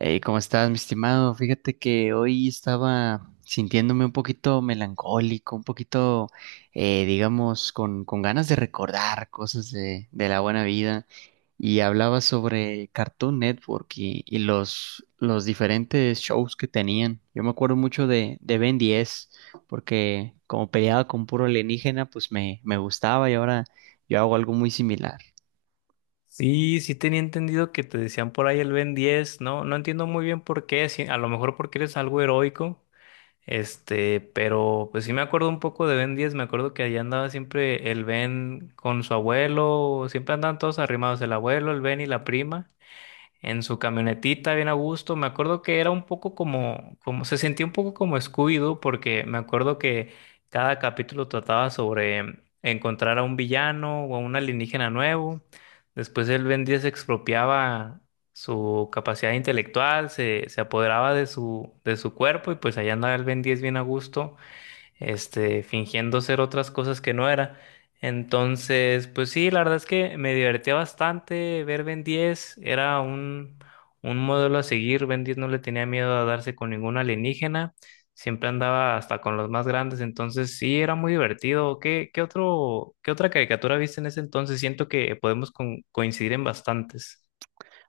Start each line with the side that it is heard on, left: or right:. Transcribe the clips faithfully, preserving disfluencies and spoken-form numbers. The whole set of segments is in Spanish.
right: Hey, ¿cómo estás, mi estimado? Fíjate que hoy estaba sintiéndome un poquito melancólico, un poquito, eh, digamos, con, con ganas de recordar cosas de, de la buena vida. Y hablaba sobre Cartoon Network y, y los, los diferentes shows que tenían. Yo me acuerdo mucho de, de Ben diez, porque como peleaba con puro alienígena, pues me, me gustaba y ahora yo hago algo muy similar.
left: Sí, sí tenía entendido que te decían por ahí el Ben diez, ¿no? No entiendo muy bien por qué, sí, a lo mejor porque eres algo heroico, este, pero pues sí me acuerdo un poco de Ben diez. Me acuerdo que allá andaba siempre el Ben con su abuelo, siempre andaban todos arrimados, el abuelo, el Ben y la prima, en su camionetita bien a gusto. Me acuerdo que era un poco como, como se sentía un poco como Scooby-Doo, porque me acuerdo que cada capítulo trataba sobre encontrar a un villano o a un alienígena nuevo. Después el Ben diez expropiaba su capacidad intelectual, se, se apoderaba de su, de su cuerpo, y pues allá andaba el Ben diez bien a gusto, este, fingiendo ser otras cosas que no era. Entonces, pues sí, la verdad es que me divertía bastante ver Ben diez. Era un, un modelo a seguir. Ben diez no le tenía miedo a darse con ningún alienígena, siempre andaba hasta con los más grandes. Entonces sí, era muy divertido. ¿Qué, qué otro, Qué otra caricatura viste en ese entonces? Siento que podemos con- coincidir en bastantes.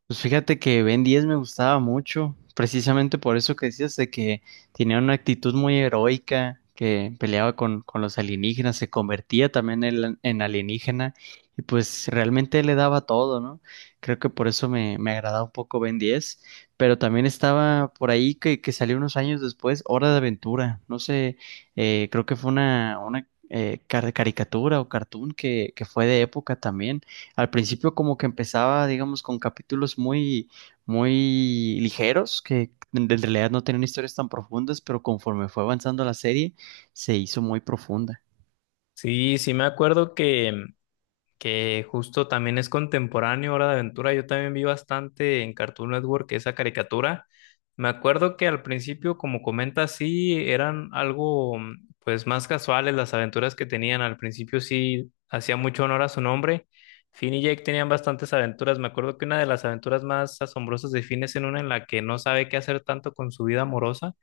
right: Pues fíjate que Ben diez me gustaba mucho, precisamente por eso que decías de que tenía una actitud muy heroica, que peleaba con, con los alienígenas, se convertía también en, en alienígena y pues realmente le daba todo, ¿no? Creo que por eso me, me agradaba un poco Ben diez, pero también estaba por ahí que, que salió unos años después, Hora de Aventura, no sé, eh, creo que fue una, una eh, car- caricatura o cartoon que, que fue de época también. Al principio como que empezaba, digamos, con capítulos muy, muy ligeros, que en en realidad no tenían historias tan profundas, pero conforme fue avanzando la serie, se hizo muy profunda.
left: Sí, sí me acuerdo que que justo también es contemporáneo, Hora de Aventura. Yo también vi bastante en Cartoon Network esa caricatura. Me acuerdo que al principio, como comentas, sí eran algo pues más casuales las aventuras que tenían. Al principio sí hacía mucho honor a su nombre. Finn y Jake tenían bastantes aventuras. Me acuerdo que una de las aventuras más asombrosas de Finn es en una en la que no sabe qué hacer tanto con su vida amorosa,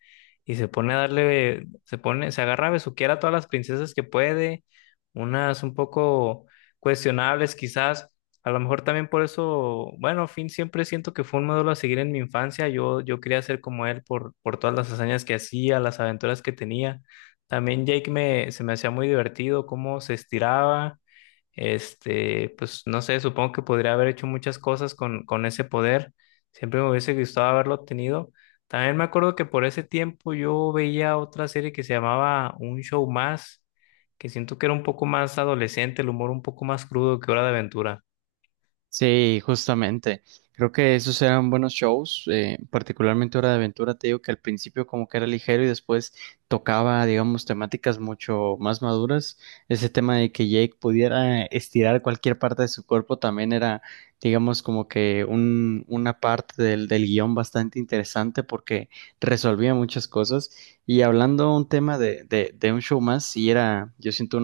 left: y se pone a darle, se pone, se agarra a besuquear a todas las princesas que puede, unas un poco cuestionables quizás. A lo mejor también por eso, bueno, Finn siempre siento que fue un modelo a seguir en mi infancia. Yo, yo quería ser como él por, por todas las hazañas que hacía, las aventuras que tenía. También Jake me, se me hacía muy divertido cómo se estiraba. Este, pues no sé, supongo que podría haber hecho muchas cosas con, con ese poder. Siempre me hubiese gustado haberlo tenido. También me acuerdo que por ese tiempo yo veía otra serie que se llamaba Un Show Más, que siento que era un poco más adolescente, el humor un poco más crudo que Hora de Aventura.
right: Sí, justamente. Creo que esos eran buenos shows, eh, particularmente Hora de Aventura. Te digo que al principio como que era ligero y después tocaba, digamos, temáticas mucho más maduras. Ese tema de que Jake pudiera estirar cualquier parte de su cuerpo también era, digamos, como que un, una parte del, del guión bastante interesante porque resolvía muchas cosas. Y hablando un tema de, de, de un show más, sí era, yo siento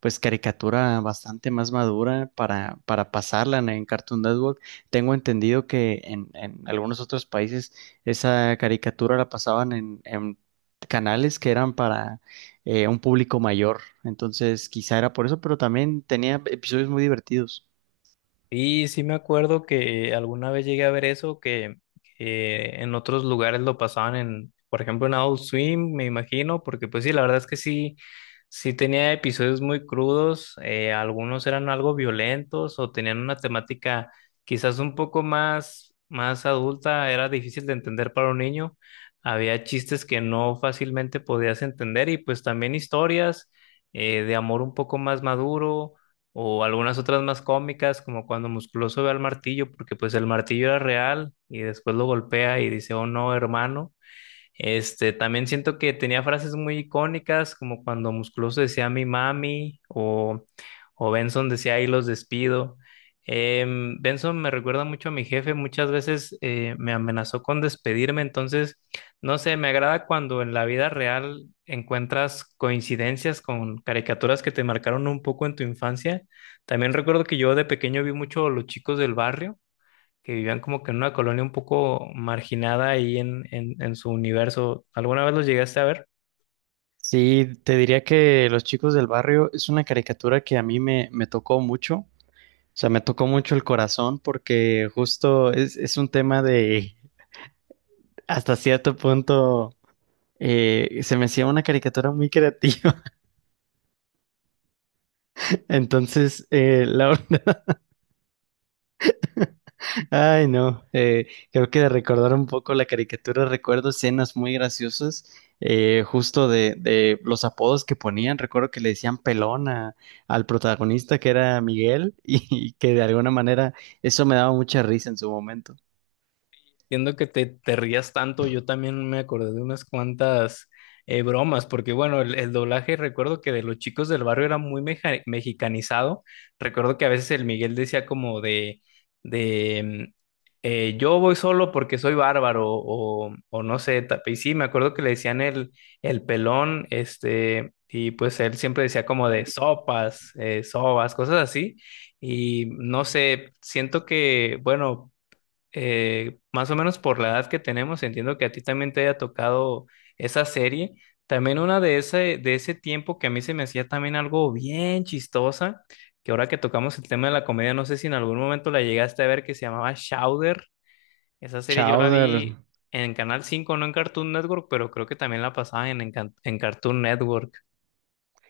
right: pues caricatura bastante más madura para, para pasarla en, en Cartoon Network. Tengo entendido que en, en algunos otros países esa caricatura la pasaban en, en canales que eran para eh, un público mayor. Entonces, quizá era por eso, pero también tenía episodios muy divertidos.
left: Y sí me acuerdo que alguna vez llegué a ver eso, que, que en otros lugares lo pasaban en, por ejemplo, en Adult Swim, me imagino, porque pues sí, la verdad es que sí, sí tenía episodios muy crudos. Eh, algunos eran algo violentos o tenían una temática quizás un poco más, más adulta, era difícil de entender para un niño. Había chistes que no fácilmente podías entender, y pues también historias eh, de amor un poco más maduro, o algunas otras más cómicas, como cuando Musculoso ve al martillo, porque pues el martillo era real y después lo golpea y dice: oh no, hermano. Este, también siento que tenía frases muy icónicas, como cuando Musculoso decía mi mami, o, o Benson decía ahí los despido. Em, Benson me recuerda mucho a mi jefe, muchas veces eh, me amenazó con despedirme. Entonces, no sé, me agrada cuando en la vida real encuentras coincidencias con caricaturas que te marcaron un poco en tu infancia. También recuerdo que yo de pequeño vi mucho Los Chicos del Barrio, que vivían como que en una colonia un poco marginada ahí en, en, en su universo. ¿Alguna vez los llegaste a ver?
right: Sí, te diría que Los Chicos del Barrio es una caricatura que a mí me, me tocó mucho. O sea, me tocó mucho el corazón porque justo es, es un tema de hasta cierto punto eh, se me hacía una caricatura muy creativa. Entonces, eh, la verdad- ay no, eh, creo que de recordar un poco la caricatura recuerdo escenas muy graciosas, eh, justo de, de los apodos que ponían. Recuerdo que le decían pelón a- al protagonista que era Miguel y, que de alguna manera eso me daba mucha risa en su momento.
left: Entiendo que te, te rías tanto, yo también me acordé de unas cuantas eh, bromas, porque bueno, el, el doblaje recuerdo que de Los Chicos del Barrio era muy meja- mexicanizado. Recuerdo que a veces el Miguel decía como de, de mm, eh, yo voy solo porque soy bárbaro, o, o no sé, ta- y sí, me acuerdo que le decían el, el pelón. Este, y pues él siempre decía como de sopas, eh, sobas, cosas así. Y no sé, siento que, bueno, eh, más o menos por la edad que tenemos, entiendo que a ti también te haya tocado esa serie. También una de ese, de ese tiempo que a mí se me hacía también algo bien chistosa, que ahora que tocamos el tema de la comedia, no sé si en algún momento la llegaste a ver, que se llamaba Chowder. Esa serie yo la
right: Chowder,
left: vi en Canal cinco, no en Cartoon Network, pero creo que también la pasaban en, en Can- en Cartoon Network.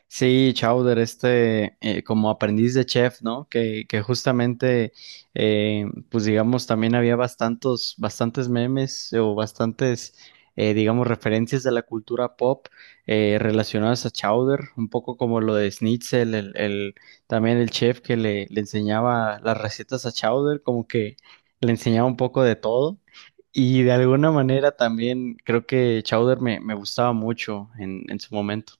right: sí, Chowder, este, eh, como aprendiz de chef, ¿no? Que, que justamente, eh, pues digamos, también había bastantes, bastantes memes o bastantes, eh, digamos, referencias de la cultura pop eh, relacionadas a Chowder, un poco como lo de Schnitzel, el, el- también el chef que le, le enseñaba las recetas a Chowder, como que le enseñaba un poco de todo. Y de alguna manera también creo que Chowder me, me gustaba mucho en, en su momento.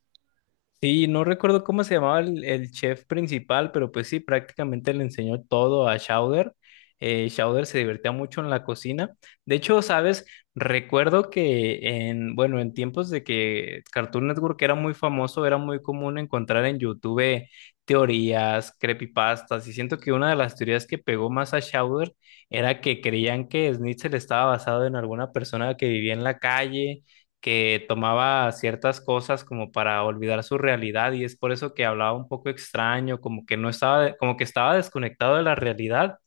left: Sí, no recuerdo cómo se llamaba el, el chef principal, pero pues sí, prácticamente le enseñó todo a Chowder. Eh, Chowder se divertía mucho en la cocina. De hecho, sabes, recuerdo que en, bueno, en tiempos de que Cartoon Network era muy famoso, era muy común encontrar en YouTube teorías, creepypastas, y siento que una de las teorías que pegó más a Chowder era que creían que Snitzel estaba basado en alguna persona que vivía en la calle, que tomaba ciertas cosas como para olvidar su realidad, y es por eso que hablaba un poco extraño, como que no estaba, como que estaba desconectado de la realidad.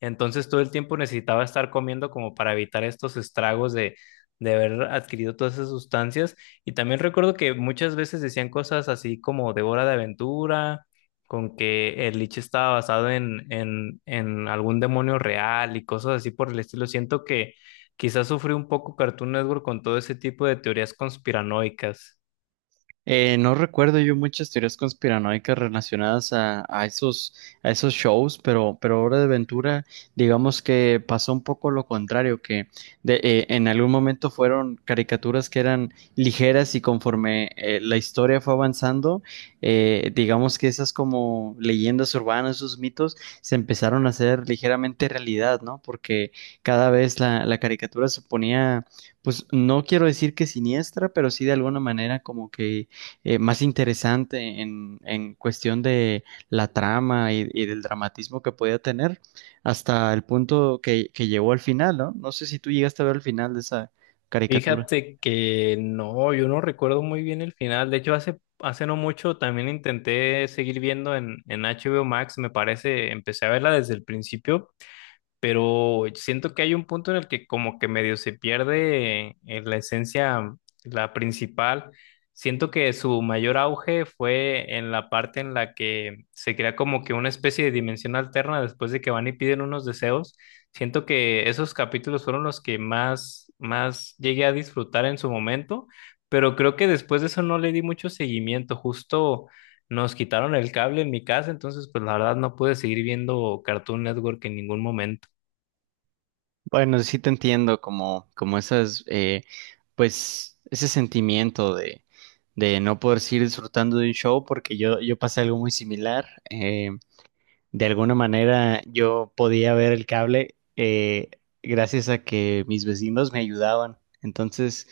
left: Entonces todo el tiempo necesitaba estar comiendo como para evitar estos estragos de, de haber adquirido todas esas sustancias. Y también recuerdo que muchas veces decían cosas así como de Hora de Aventura, con que el lich estaba basado en, en, en algún demonio real, y cosas así por el estilo. Siento que quizás sufrí un poco Cartoon Network con todo ese tipo de teorías conspiranoicas.
right: Eh, no recuerdo yo muchas teorías conspiranoicas relacionadas a, a esos, a esos shows, pero, pero Hora de Aventura, digamos que pasó un poco lo contrario, que de- eh, en algún momento fueron caricaturas que eran ligeras y conforme eh, la historia fue avanzando, eh, digamos que esas como leyendas urbanas, esos mitos, se empezaron a hacer ligeramente realidad, ¿no? Porque cada vez la, la caricatura se ponía, pues no quiero decir que siniestra, pero sí de alguna manera como que eh, más interesante en, en cuestión de la trama y, y del dramatismo que podía tener hasta el punto que, que llegó al final, ¿no? No sé si tú llegaste a ver el final de esa caricatura.
left: Fíjate que no, yo no recuerdo muy bien el final. De hecho, hace, hace no mucho también intenté seguir viendo en, en H B O Max, me parece, empecé a verla desde el principio, pero siento que hay un punto en el que como que medio se pierde eh, la esencia, la principal. Siento que su mayor auge fue en la parte en la que se crea como que una especie de dimensión alterna después de que van y piden unos deseos. Siento que esos capítulos fueron los que más, más llegué a disfrutar en su momento, pero creo que después de eso no le di mucho seguimiento. Justo nos quitaron el cable en mi casa, entonces pues la verdad no pude seguir viendo Cartoon Network en ningún momento.
right: Bueno, sí te entiendo como, como esas, eh, pues, ese sentimiento de, de no poder seguir disfrutando de un show porque yo, yo pasé algo muy similar. Eh, de alguna manera yo podía ver el cable eh, gracias a que mis vecinos me ayudaban. Entonces,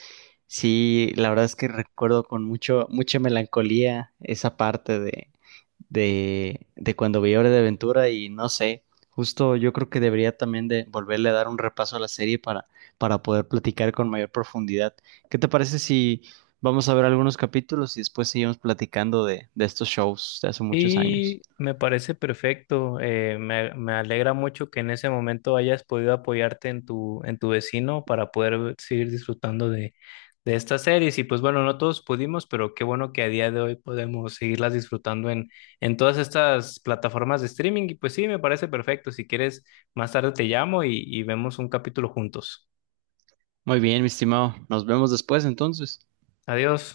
right: sí, la verdad es que recuerdo con mucho, mucha melancolía esa parte de, de, de cuando vi Hora de Aventura y no sé, justo yo creo que debería también de volverle a dar un repaso a la serie para, para poder platicar con mayor profundidad. ¿Qué te parece si vamos a ver algunos capítulos y después seguimos platicando de, de estos shows de hace muchos años?
left: Y me parece perfecto. Eh, me, me alegra mucho que en ese momento hayas podido apoyarte en tu, en tu vecino para poder ver- seguir disfrutando de de estas series. Y pues bueno, no todos pudimos, pero qué bueno que a día de hoy podemos seguirlas disfrutando en, en todas estas plataformas de streaming. Y pues sí, me parece perfecto. Si quieres, más tarde te llamo, y, y vemos un capítulo juntos.
right: Muy bien, mi estimado. Nos vemos después entonces.
left: Adiós.